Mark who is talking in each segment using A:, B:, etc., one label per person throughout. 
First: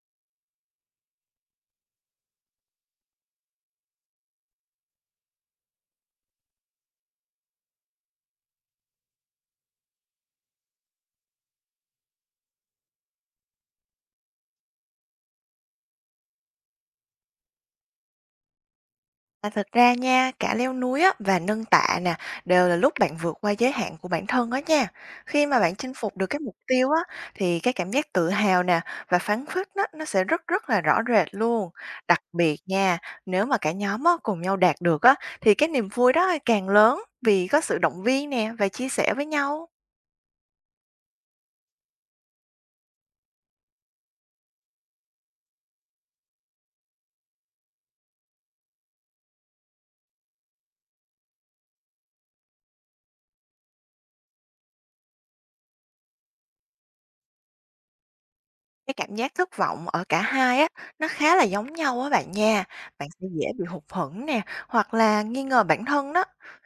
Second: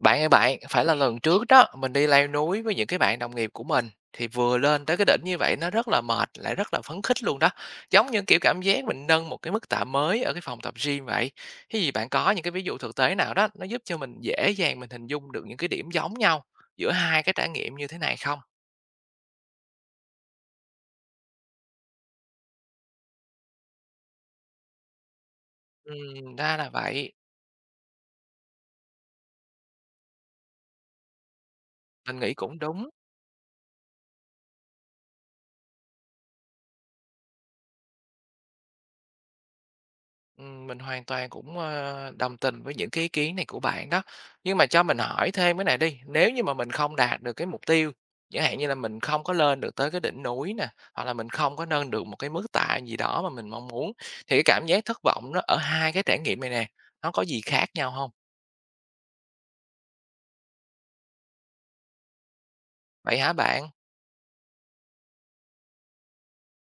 A: Bạn ơi bạn, phải là lần trước đó, mình đi leo núi với những cái bạn đồng nghiệp của mình thì vừa lên tới cái đỉnh như vậy nó rất là mệt lại rất là phấn khích luôn đó. Giống như kiểu cảm giác mình nâng một cái mức tạ mới ở cái phòng tập gym vậy. Thế gì bạn có những cái ví dụ thực tế nào đó nó giúp cho mình dễ dàng mình hình dung được những cái điểm giống nhau giữa hai cái trải nghiệm như thế này không?
B: À, thật ra nha, cả leo núi á, và nâng tạ nè, đều là lúc bạn vượt qua giới hạn của bản thân đó nha. Khi mà bạn chinh phục được cái mục
A: Ra là
B: tiêu á,
A: vậy,
B: thì cái cảm giác tự hào nè và phấn khích nó sẽ rất rất là rõ rệt luôn.
A: mình
B: Đặc
A: nghĩ cũng
B: biệt
A: đúng.
B: nha, nếu mà cả nhóm á, cùng nhau đạt được á, thì cái niềm vui đó càng lớn vì có sự động viên nè và chia sẻ với nhau.
A: Mình hoàn toàn cũng, đồng tình với những cái ý kiến này của bạn đó. Nhưng mà cho mình hỏi thêm cái này đi, nếu như mà mình không đạt được cái mục tiêu, chẳng hạn như là mình không có lên được tới cái đỉnh núi nè, hoặc là mình không có nâng được một cái mức tạ gì đó mà mình mong muốn, thì cái cảm giác thất vọng nó ở hai cái trải nghiệm này nè, nó có gì khác nhau không?
B: Cái cảm giác thất vọng ở cả hai á, nó khá là giống nhau á bạn nha. Bạn
A: Vậy
B: sẽ
A: hả
B: dễ bị
A: bạn?
B: hụt hẫng nè, hoặc là nghi ngờ bản thân đó.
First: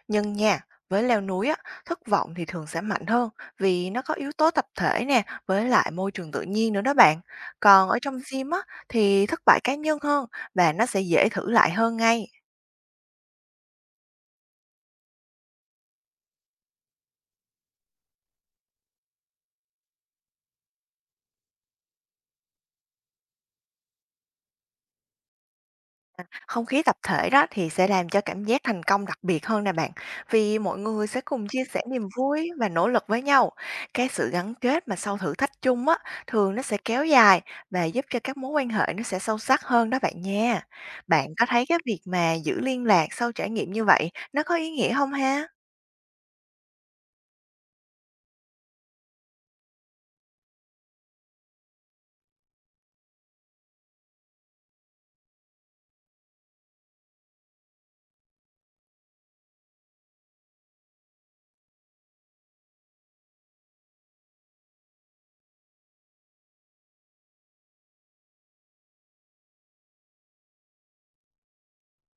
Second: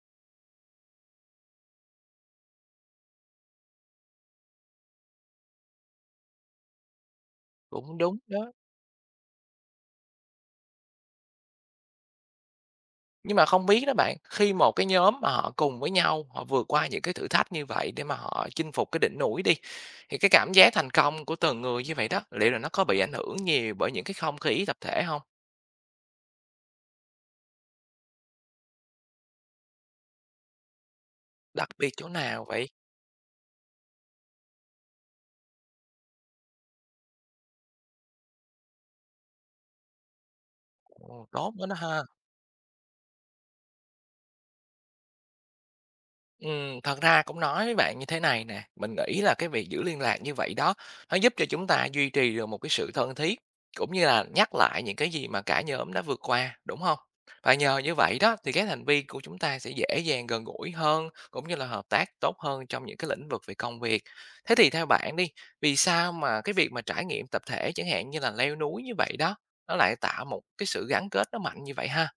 B: Nhưng nha, với leo núi á, thất vọng thì thường sẽ mạnh hơn vì nó có yếu tố tập thể nè, với lại môi trường tự nhiên nữa đó bạn. Còn ở
A: Cũng
B: trong
A: đúng
B: gym
A: đó.
B: á, thì thất bại cá nhân hơn và nó sẽ dễ thử lại hơn ngay.
A: Nhưng mà không biết đó bạn, khi một cái nhóm mà họ cùng với nhau, họ vượt qua những cái thử thách như vậy để mà họ chinh phục cái đỉnh núi đi, thì cái cảm giác thành công của từng người như vậy đó, liệu là nó có bị ảnh hưởng nhiều bởi những cái không khí tập thể không?
B: Không khí tập thể đó thì sẽ làm cho cảm giác thành công đặc biệt hơn nè bạn, vì mọi người sẽ cùng chia
A: Đặc
B: sẻ
A: biệt
B: niềm
A: chỗ nào
B: vui và
A: vậy?
B: nỗ lực với nhau. Cái sự gắn kết mà sau thử thách chung á, thường nó sẽ kéo dài và giúp cho các mối quan hệ nó sẽ sâu sắc hơn đó bạn nha. Bạn
A: Ồ,
B: có
A: tốt
B: thấy
A: quá đó
B: cái việc
A: ha!
B: mà giữ liên lạc sau trải nghiệm như vậy nó có ý nghĩa không ha?
A: Thật ra cũng nói với bạn như thế này nè, mình nghĩ là cái việc giữ liên lạc như vậy đó, nó giúp cho chúng ta duy trì được một cái sự thân thiết, cũng như là nhắc lại những cái gì mà cả nhóm đã vượt qua, đúng không? Và nhờ như vậy đó thì các thành viên của chúng ta sẽ dễ dàng gần gũi hơn, cũng như là hợp tác tốt hơn trong những cái lĩnh vực về công việc. Thế thì theo bạn đi, vì sao mà cái việc mà trải nghiệm tập thể chẳng hạn như là leo núi như vậy đó, nó lại tạo một cái sự gắn kết nó mạnh như vậy ha?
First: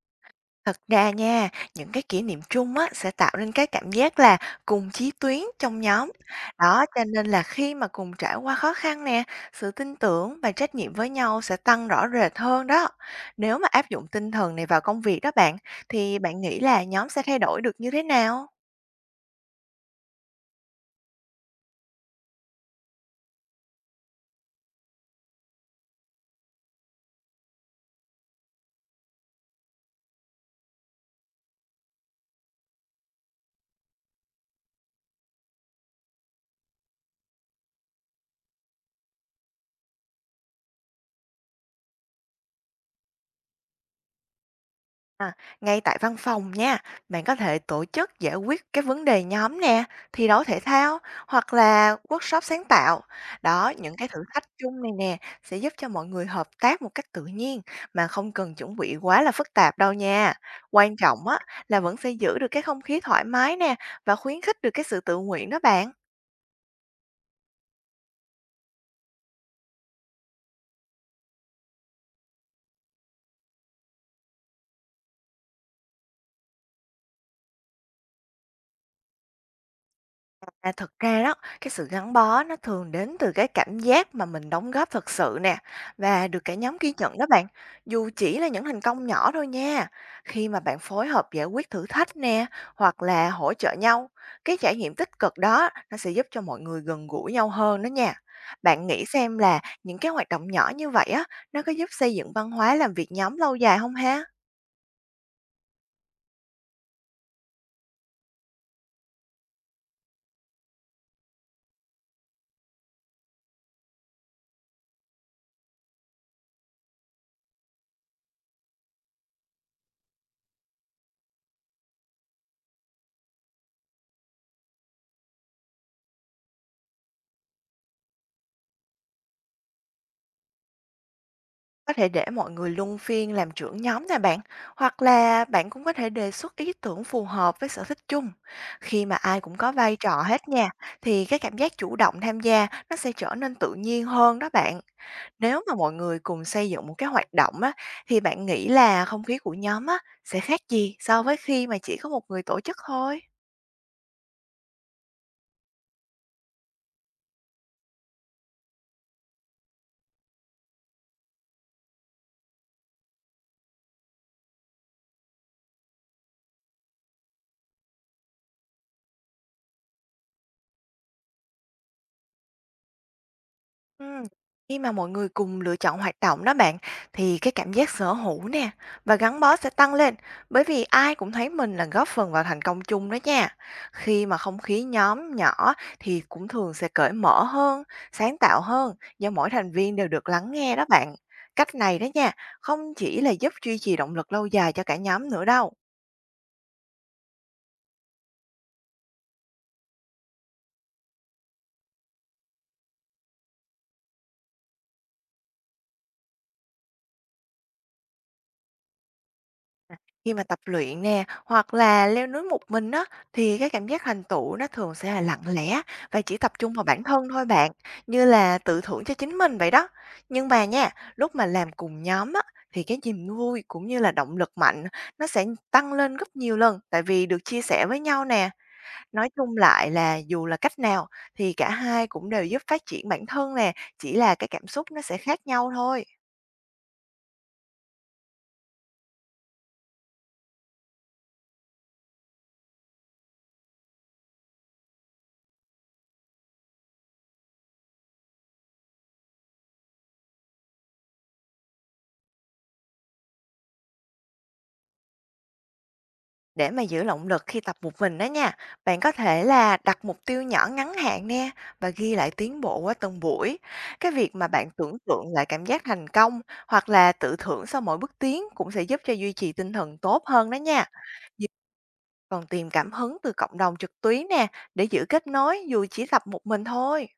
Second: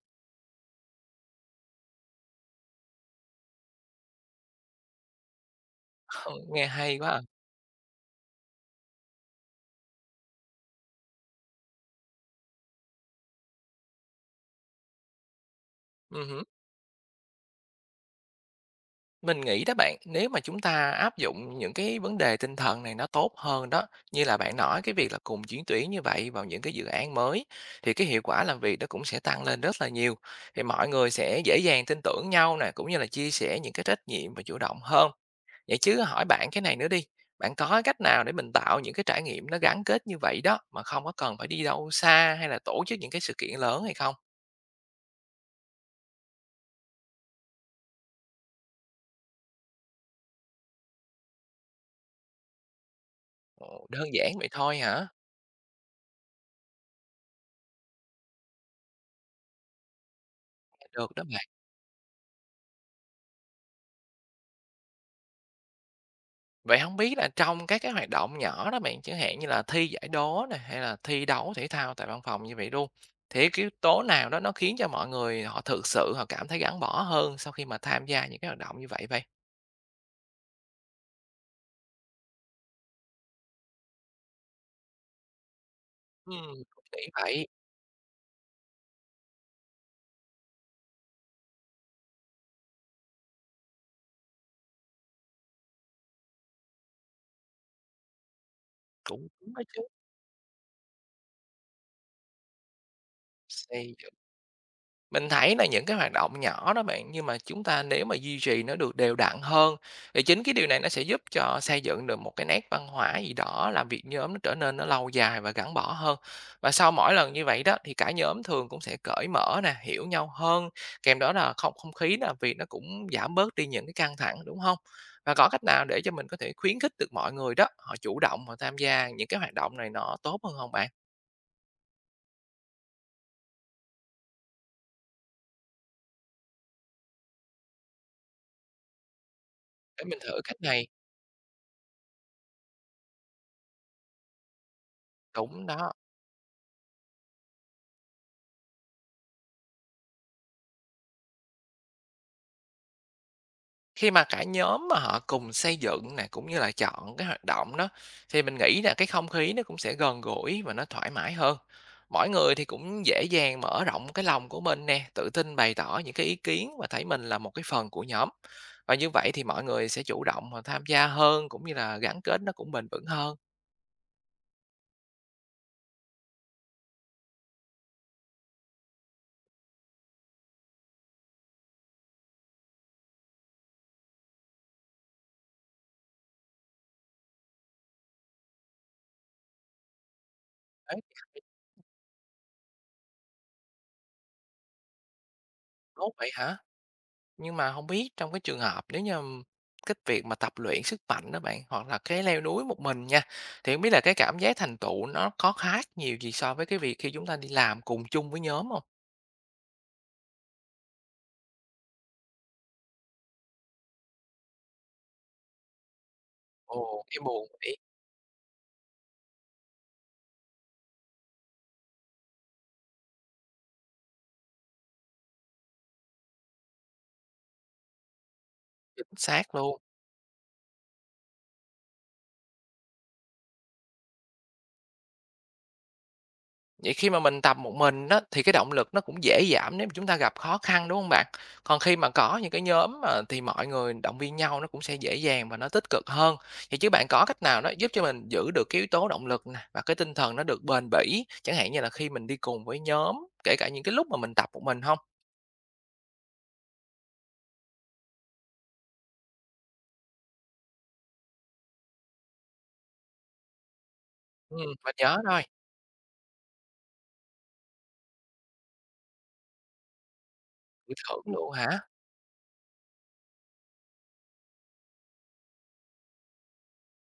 B: Thật ra nha, những cái kỷ niệm chung á sẽ tạo nên cái cảm giác là cùng chí tuyến trong nhóm.
A: Nghe
B: Đó,
A: hay
B: cho
A: quá à.
B: nên là khi mà cùng trải qua khó khăn nè, sự tin tưởng và trách nhiệm với nhau sẽ tăng rõ rệt hơn đó. Nếu mà áp dụng tinh thần này vào công việc đó bạn, thì bạn
A: Ừm.
B: nghĩ là nhóm sẽ thay đổi được như thế nào?
A: Mình nghĩ đó bạn, nếu mà chúng ta áp dụng những cái vấn đề tinh thần này nó tốt hơn đó, như là bạn nói cái việc là cùng chuyển tuyến như vậy vào những cái dự án mới thì cái hiệu quả làm việc nó cũng sẽ tăng lên rất là nhiều. Thì mọi người sẽ dễ dàng tin tưởng nhau nè, cũng như là chia sẻ những cái trách nhiệm và chủ động hơn. Vậy chứ hỏi bạn cái này nữa đi, bạn có cách nào để mình tạo những cái trải nghiệm nó gắn kết như vậy đó mà không có cần phải đi đâu xa hay là tổ chức những cái sự kiện lớn hay không?
B: À, ngay tại văn phòng nha, bạn có thể tổ chức giải quyết các vấn đề nhóm nè, thi đấu thể thao hoặc là workshop sáng tạo. Đó,
A: Ồ,
B: những cái
A: đơn
B: thử
A: giản
B: thách
A: vậy thôi
B: chung này
A: hả?
B: nè sẽ giúp cho mọi người hợp tác một cách tự nhiên mà không cần chuẩn bị quá là phức tạp đâu nha. Quan
A: Được đó.
B: trọng á là vẫn sẽ giữ được cái không khí thoải mái nè và khuyến khích được cái sự tự nguyện đó bạn.
A: Vậy không biết là trong các cái hoạt động nhỏ đó bạn, chẳng hạn như là thi giải đố này hay là thi đấu thể thao tại văn phòng như vậy luôn, thì cái yếu tố nào đó nó khiến cho mọi người họ thực sự họ cảm thấy gắn bó hơn sau khi mà tham gia những cái hoạt động như vậy vậy?
B: À, thật ra đó, cái sự gắn bó nó thường đến từ cái cảm giác mà mình đóng góp thật sự nè và được cả nhóm
A: Cũng
B: ghi
A: nghĩ
B: nhận đó bạn.
A: vậy.
B: Dù chỉ là những thành công nhỏ thôi nha. Khi mà bạn phối hợp giải quyết thử thách nè hoặc là hỗ trợ nhau, cái trải nghiệm tích cực đó nó sẽ giúp cho mọi người gần gũi nhau hơn đó nha. Bạn nghĩ
A: Cũng
B: xem
A: đúng
B: là
A: đó chứ.
B: những cái hoạt động nhỏ như vậy á, nó có giúp xây dựng văn hóa làm việc nhóm lâu dài không ha?
A: Mình thấy là những cái hoạt động nhỏ đó bạn, nhưng mà chúng ta nếu mà duy trì nó được đều đặn hơn, thì chính cái điều này nó sẽ giúp cho xây dựng được một cái nét văn hóa gì đó, làm việc nhóm nó trở nên nó lâu dài và gắn bó hơn. Và sau mỗi lần như vậy đó thì cả nhóm thường cũng sẽ cởi mở nè, hiểu nhau hơn, kèm đó là không không khí làm việc nó cũng giảm bớt đi những cái căng thẳng, đúng không? Và có cách nào để cho mình có thể khuyến khích được mọi người đó, họ chủ động họ tham gia những cái hoạt động này nó tốt hơn không bạn?
B: Có thể để mọi người luân phiên làm trưởng nhóm nè bạn, hoặc là bạn cũng có thể đề xuất ý tưởng phù hợp với sở thích chung. Khi mà ai cũng có vai
A: Để mình
B: trò
A: thử
B: hết
A: cách
B: nha,
A: này.
B: thì cái cảm giác chủ động tham gia nó sẽ trở nên tự nhiên hơn đó bạn. Nếu
A: Đúng
B: mà
A: đó.
B: mọi người cùng xây dựng một cái hoạt động á, thì bạn nghĩ là không khí của nhóm á, sẽ khác gì so với khi mà chỉ có một người tổ chức thôi?
A: Khi mà cả nhóm mà họ cùng xây dựng nè, cũng như là chọn cái hoạt động đó, thì mình nghĩ là cái không khí nó cũng sẽ gần gũi và nó thoải mái hơn. Mỗi người thì cũng dễ dàng mở rộng cái lòng của mình nè, tự tin bày tỏ những cái ý kiến và thấy mình là một cái phần của nhóm. Và như vậy thì mọi người sẽ chủ động và tham gia hơn cũng như là gắn kết nó cũng bền vững hơn.
B: Ừm, khi mà mọi người cùng lựa chọn hoạt động đó bạn thì cái cảm giác sở hữu nè và gắn bó sẽ tăng lên, bởi vì ai cũng thấy mình là góp phần vào thành công chung đó nha. Khi mà không khí nhóm nhỏ thì cũng thường sẽ cởi mở hơn, sáng tạo hơn do mỗi thành viên đều được lắng nghe đó
A: Đấy,
B: bạn. Cách này đó nha, không chỉ là giúp duy trì động lực lâu dài cho cả nhóm nữa đâu.
A: tốt vậy hả? Nhưng mà không biết trong cái trường hợp nếu như cái việc mà tập luyện sức mạnh đó bạn, hoặc là cái leo núi một mình nha, thì không biết là cái cảm giác thành tựu nó có khác nhiều gì so với cái việc khi chúng ta đi làm cùng chung với nhóm không?
B: Khi mà tập luyện nè, hoặc là leo núi một mình á, thì cái cảm giác thành tựu nó thường sẽ là lặng lẽ và chỉ tập trung vào bản
A: Ồ. Cái
B: thân thôi
A: buồn
B: bạn,
A: ý,
B: như là tự thưởng cho chính mình vậy đó. Nhưng mà nha, lúc mà làm cùng nhóm á, thì cái niềm vui cũng như là động lực mạnh nó sẽ tăng lên gấp nhiều lần tại vì được chia sẻ với nhau nè.
A: chính
B: Nói
A: xác
B: chung
A: luôn.
B: lại là dù là cách nào thì cả hai cũng đều giúp phát triển bản thân nè, chỉ là cái cảm xúc nó sẽ khác nhau thôi.
A: Vậy khi mà mình tập một mình đó thì cái động lực nó cũng dễ giảm nếu mà chúng ta gặp khó khăn, đúng không bạn? Còn khi mà có những cái nhóm mà thì mọi người động viên nhau nó cũng sẽ dễ dàng và nó tích cực hơn. Vậy chứ bạn có cách nào đó giúp cho mình giữ được cái yếu tố động lực nè, và cái tinh thần nó được bền bỉ, chẳng hạn như là khi mình đi cùng với nhóm, kể cả những cái lúc mà mình tập một mình không?
B: Để mà giữ động lực khi tập một mình đó nha, bạn có thể là đặt mục tiêu nhỏ ngắn hạn nè và ghi lại tiến bộ qua từng buổi. Cái việc mà
A: Ừm,
B: bạn
A: mình
B: tưởng
A: nhớ
B: tượng
A: rồi.
B: lại cảm giác thành công hoặc là tự thưởng sau mỗi bước tiến cũng sẽ giúp cho duy trì tinh thần tốt hơn đó nha.
A: Thử thưởng
B: Nhiều-
A: luôn hả?
B: Còn tìm cảm hứng từ cộng đồng trực tuyến nè để giữ kết nối dù chỉ tập một mình thôi.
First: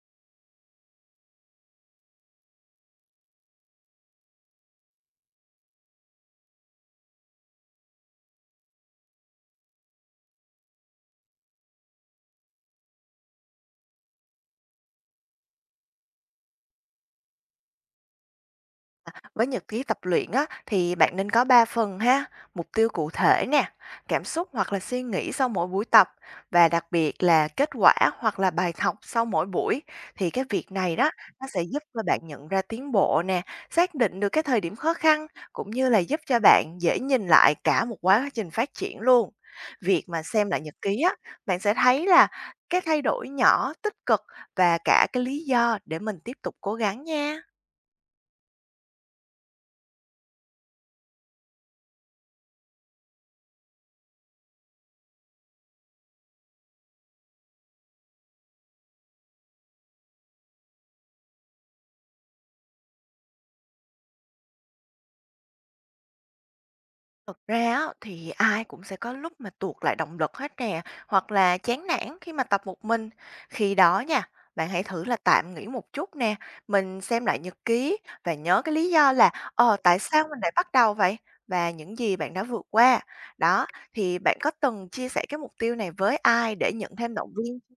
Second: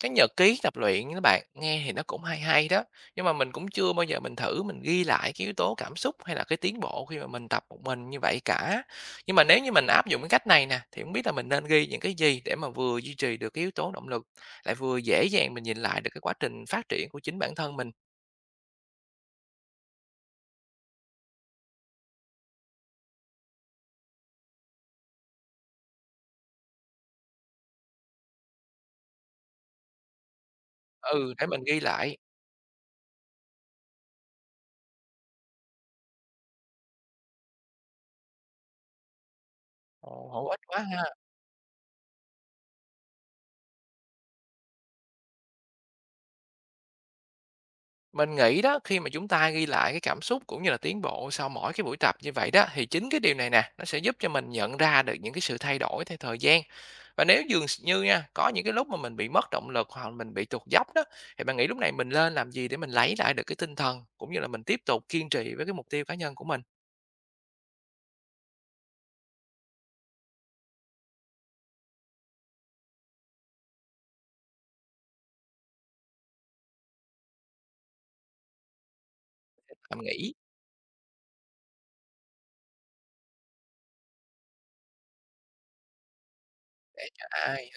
A: Cái nhật ký tập luyện các bạn, nghe thì nó cũng hay hay đó, nhưng mà mình cũng chưa bao giờ mình thử mình ghi lại cái yếu tố cảm xúc hay là cái tiến bộ khi mà mình tập một mình như vậy cả. Nhưng mà nếu như mình áp dụng cái cách này nè, thì không biết là mình nên ghi những cái gì để mà vừa duy trì được cái yếu tố động lực, lại vừa dễ dàng mình nhìn lại được cái quá trình phát triển của chính bản thân mình.
B: Với nhật ký tập luyện á, thì bạn nên có 3 phần ha: mục tiêu cụ thể nè, cảm xúc hoặc là suy nghĩ sau mỗi buổi tập, và đặc biệt là kết quả hoặc là bài học sau mỗi buổi. Thì cái việc này đó,
A: Ừ,
B: nó
A: để
B: sẽ
A: mình ghi
B: giúp cho
A: lại.
B: bạn nhận ra tiến bộ nè, xác định được cái thời điểm khó khăn, cũng như là giúp cho bạn dễ nhìn lại cả một quá trình phát triển luôn. Việc mà
A: Ồ, hữu
B: xem lại
A: ích
B: nhật
A: quá
B: ký
A: ha.
B: á, bạn sẽ thấy là cái thay đổi nhỏ, tích cực và cả cái lý do để mình tiếp tục cố gắng nha.
A: Mình nghĩ đó, khi mà chúng ta ghi lại cái cảm xúc cũng như là tiến bộ sau mỗi cái buổi tập như vậy đó, thì chính cái điều này nè, nó sẽ giúp cho mình nhận ra được những cái sự thay đổi theo thời gian. Và nếu dường như nha, có những cái lúc mà mình bị mất động lực hoặc là mình bị tụt dốc đó, thì bạn nghĩ lúc này mình lên làm gì để mình lấy lại được cái tinh thần cũng như là mình tiếp tục kiên trì với cái mục tiêu cá nhân của mình.
B: Thực ra á, thì ai cũng sẽ có lúc mà tuột lại động lực hết nè, hoặc là chán nản khi mà tập một mình. Khi đó nha, bạn hãy thử là tạm nghỉ một chút nè, mình xem lại nhật ký và nhớ cái lý do là tại
A: Bạn
B: sao
A: nghĩ
B: mình lại bắt đầu vậy và những gì bạn đã vượt qua. Đó, thì bạn có từng chia sẻ cái mục tiêu này với ai để nhận thêm động viên?
A: ai?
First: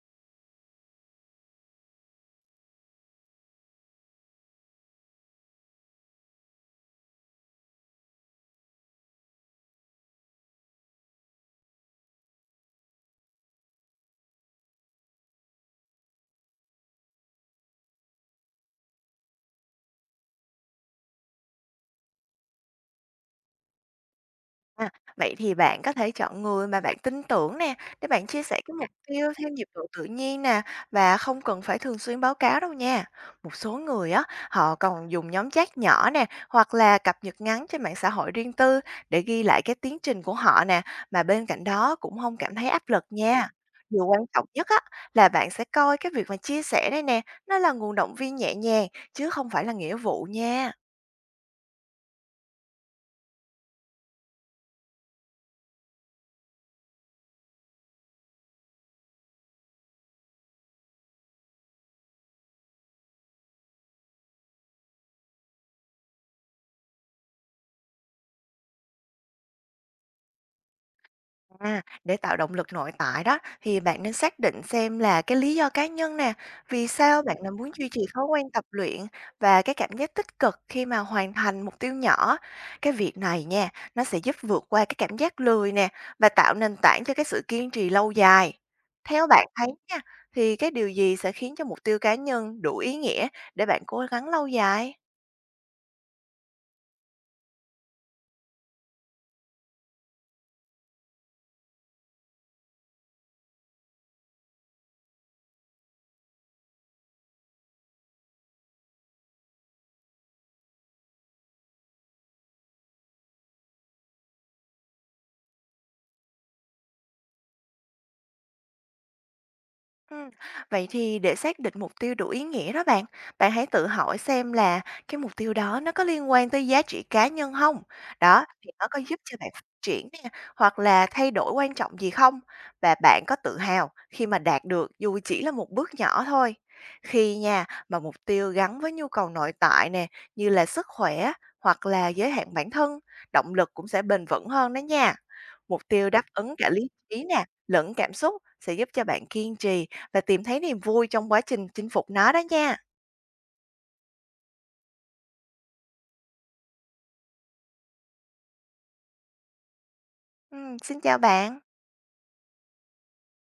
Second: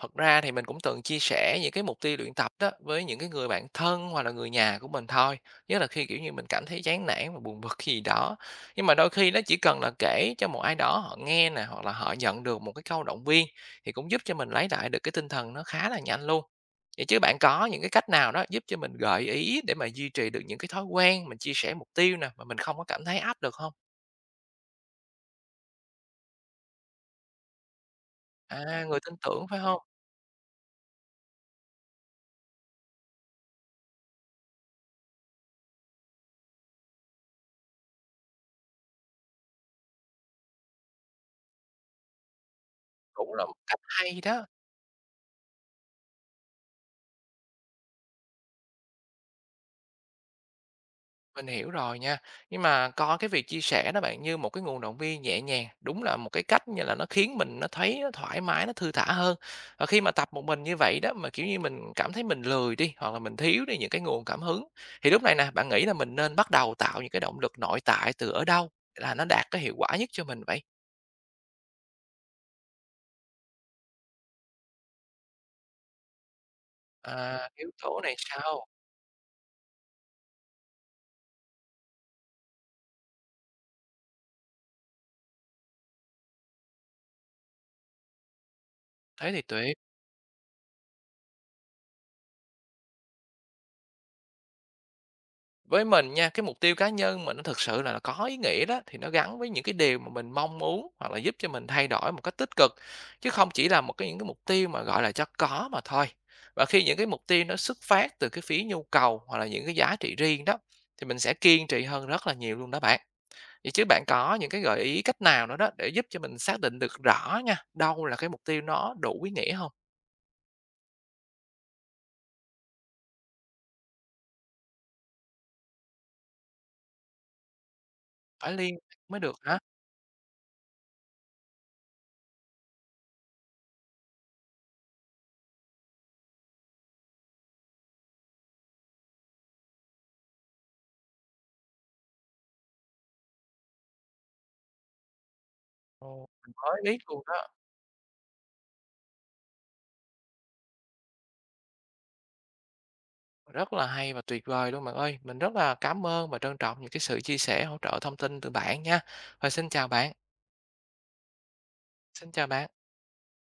A: Thật ra thì mình cũng từng chia sẻ những cái mục tiêu luyện tập đó với những cái người bạn thân hoặc là người nhà của mình thôi. Nhất là khi kiểu như mình cảm thấy chán nản và buồn bực gì đó. Nhưng mà đôi khi nó chỉ cần là kể cho một ai đó họ nghe nè hoặc là họ nhận được một cái câu động viên thì cũng giúp cho mình lấy lại được cái tinh thần nó khá là nhanh luôn. Vậy chứ bạn có những cái cách nào đó giúp cho mình gợi ý để mà duy trì được những cái thói quen mình chia sẻ mục tiêu nè mà mình không có cảm thấy áp lực không?
B: À, vậy thì bạn có thể chọn người mà bạn tin tưởng nè, để bạn chia sẻ cái
A: À,
B: mục
A: người tin
B: tiêu
A: tưởng
B: theo
A: phải
B: nhịp độ
A: không?
B: tự nhiên nè và không cần phải thường xuyên báo cáo đâu nha. Một số người á, họ còn dùng nhóm chat nhỏ nè hoặc là cập nhật ngắn trên mạng xã hội riêng tư để ghi lại cái tiến trình của họ nè, mà bên cạnh đó cũng không cảm thấy áp lực
A: Cũng là
B: nha.
A: một cách
B: Điều quan
A: hay
B: trọng
A: đó.
B: nhất á là bạn sẽ coi cái việc mà chia sẻ đây nè, nó là nguồn động viên nhẹ nhàng chứ không phải là nghĩa vụ nha.
A: Mình hiểu rồi nha. Nhưng mà coi cái việc chia sẻ đó bạn như một cái nguồn động viên nhẹ nhàng, đúng là một cái cách như là nó khiến mình nó thấy nó thoải mái, nó thư thả hơn. Và khi mà tập một mình như vậy đó mà kiểu như mình cảm thấy mình lười đi hoặc là mình thiếu đi những cái nguồn cảm hứng thì lúc này nè, bạn nghĩ là mình nên bắt đầu tạo những cái động lực nội tại từ ở đâu là nó đạt cái hiệu quả nhất cho mình vậy?
B: À, để tạo động lực nội tại đó thì bạn nên xác định xem là cái lý do cá nhân nè, vì sao bạn
A: À,
B: lại muốn
A: yếu
B: duy trì
A: tố này
B: thói quen tập
A: sao?
B: luyện và cái cảm giác tích cực khi mà hoàn thành mục tiêu nhỏ. Cái việc này nha, nó sẽ giúp vượt qua cái cảm giác lười nè và tạo nền tảng cho cái sự kiên trì lâu dài. Theo
A: Thế thì
B: bạn thấy
A: tuyệt.
B: nha, thì cái điều gì sẽ khiến cho mục tiêu cá nhân đủ ý nghĩa để bạn cố gắng lâu dài?
A: Với mình nha, cái mục tiêu cá nhân mình nó thực sự là nó có ý nghĩa đó, thì nó gắn với những cái điều mà mình mong muốn hoặc là giúp cho mình thay đổi một cách tích cực, chứ không chỉ là một cái những cái mục tiêu mà, gọi là, cho có mà thôi. Và khi những cái mục tiêu nó xuất phát từ cái phía nhu cầu hoặc là những cái giá trị riêng đó, thì mình sẽ kiên trì hơn rất là nhiều luôn đó bạn. Vậy chứ bạn có những cái gợi ý cách nào nữa đó để giúp cho mình xác định được rõ nha, đâu là cái mục tiêu nó đủ ý nghĩa không?
B: Ừm, vậy thì để xác định mục tiêu đủ ý nghĩa đó bạn, bạn hãy tự hỏi xem là cái mục tiêu đó nó có liên quan tới giá trị cá nhân không. Đó,
A: Phải
B: thì
A: liên
B: nó có giúp
A: mới
B: cho
A: được
B: bạn
A: hả?
B: phát triển nè, hoặc là thay đổi quan trọng gì không? Và bạn có tự hào khi mà đạt được dù chỉ là một bước nhỏ thôi. Khi nha, mà mục tiêu gắn với nhu cầu nội tại nè, như là sức khỏe hoặc là giới hạn bản thân, động lực cũng sẽ bền vững hơn đó nha. Mục tiêu đáp
A: Ồ,
B: ứng
A: mình
B: cả
A: mới
B: lý
A: biết luôn
B: trí nè,
A: đó.
B: lẫn cảm xúc sẽ giúp cho bạn kiên trì và tìm thấy niềm vui trong quá trình chinh phục nó đó nha.
A: Rất là hay và tuyệt vời luôn bạn ơi. Mình rất là cảm ơn và trân trọng những cái sự chia sẻ, hỗ trợ thông tin từ bạn nha. Và xin chào bạn,
B: Xin chào bạn.
A: xin chào bạn.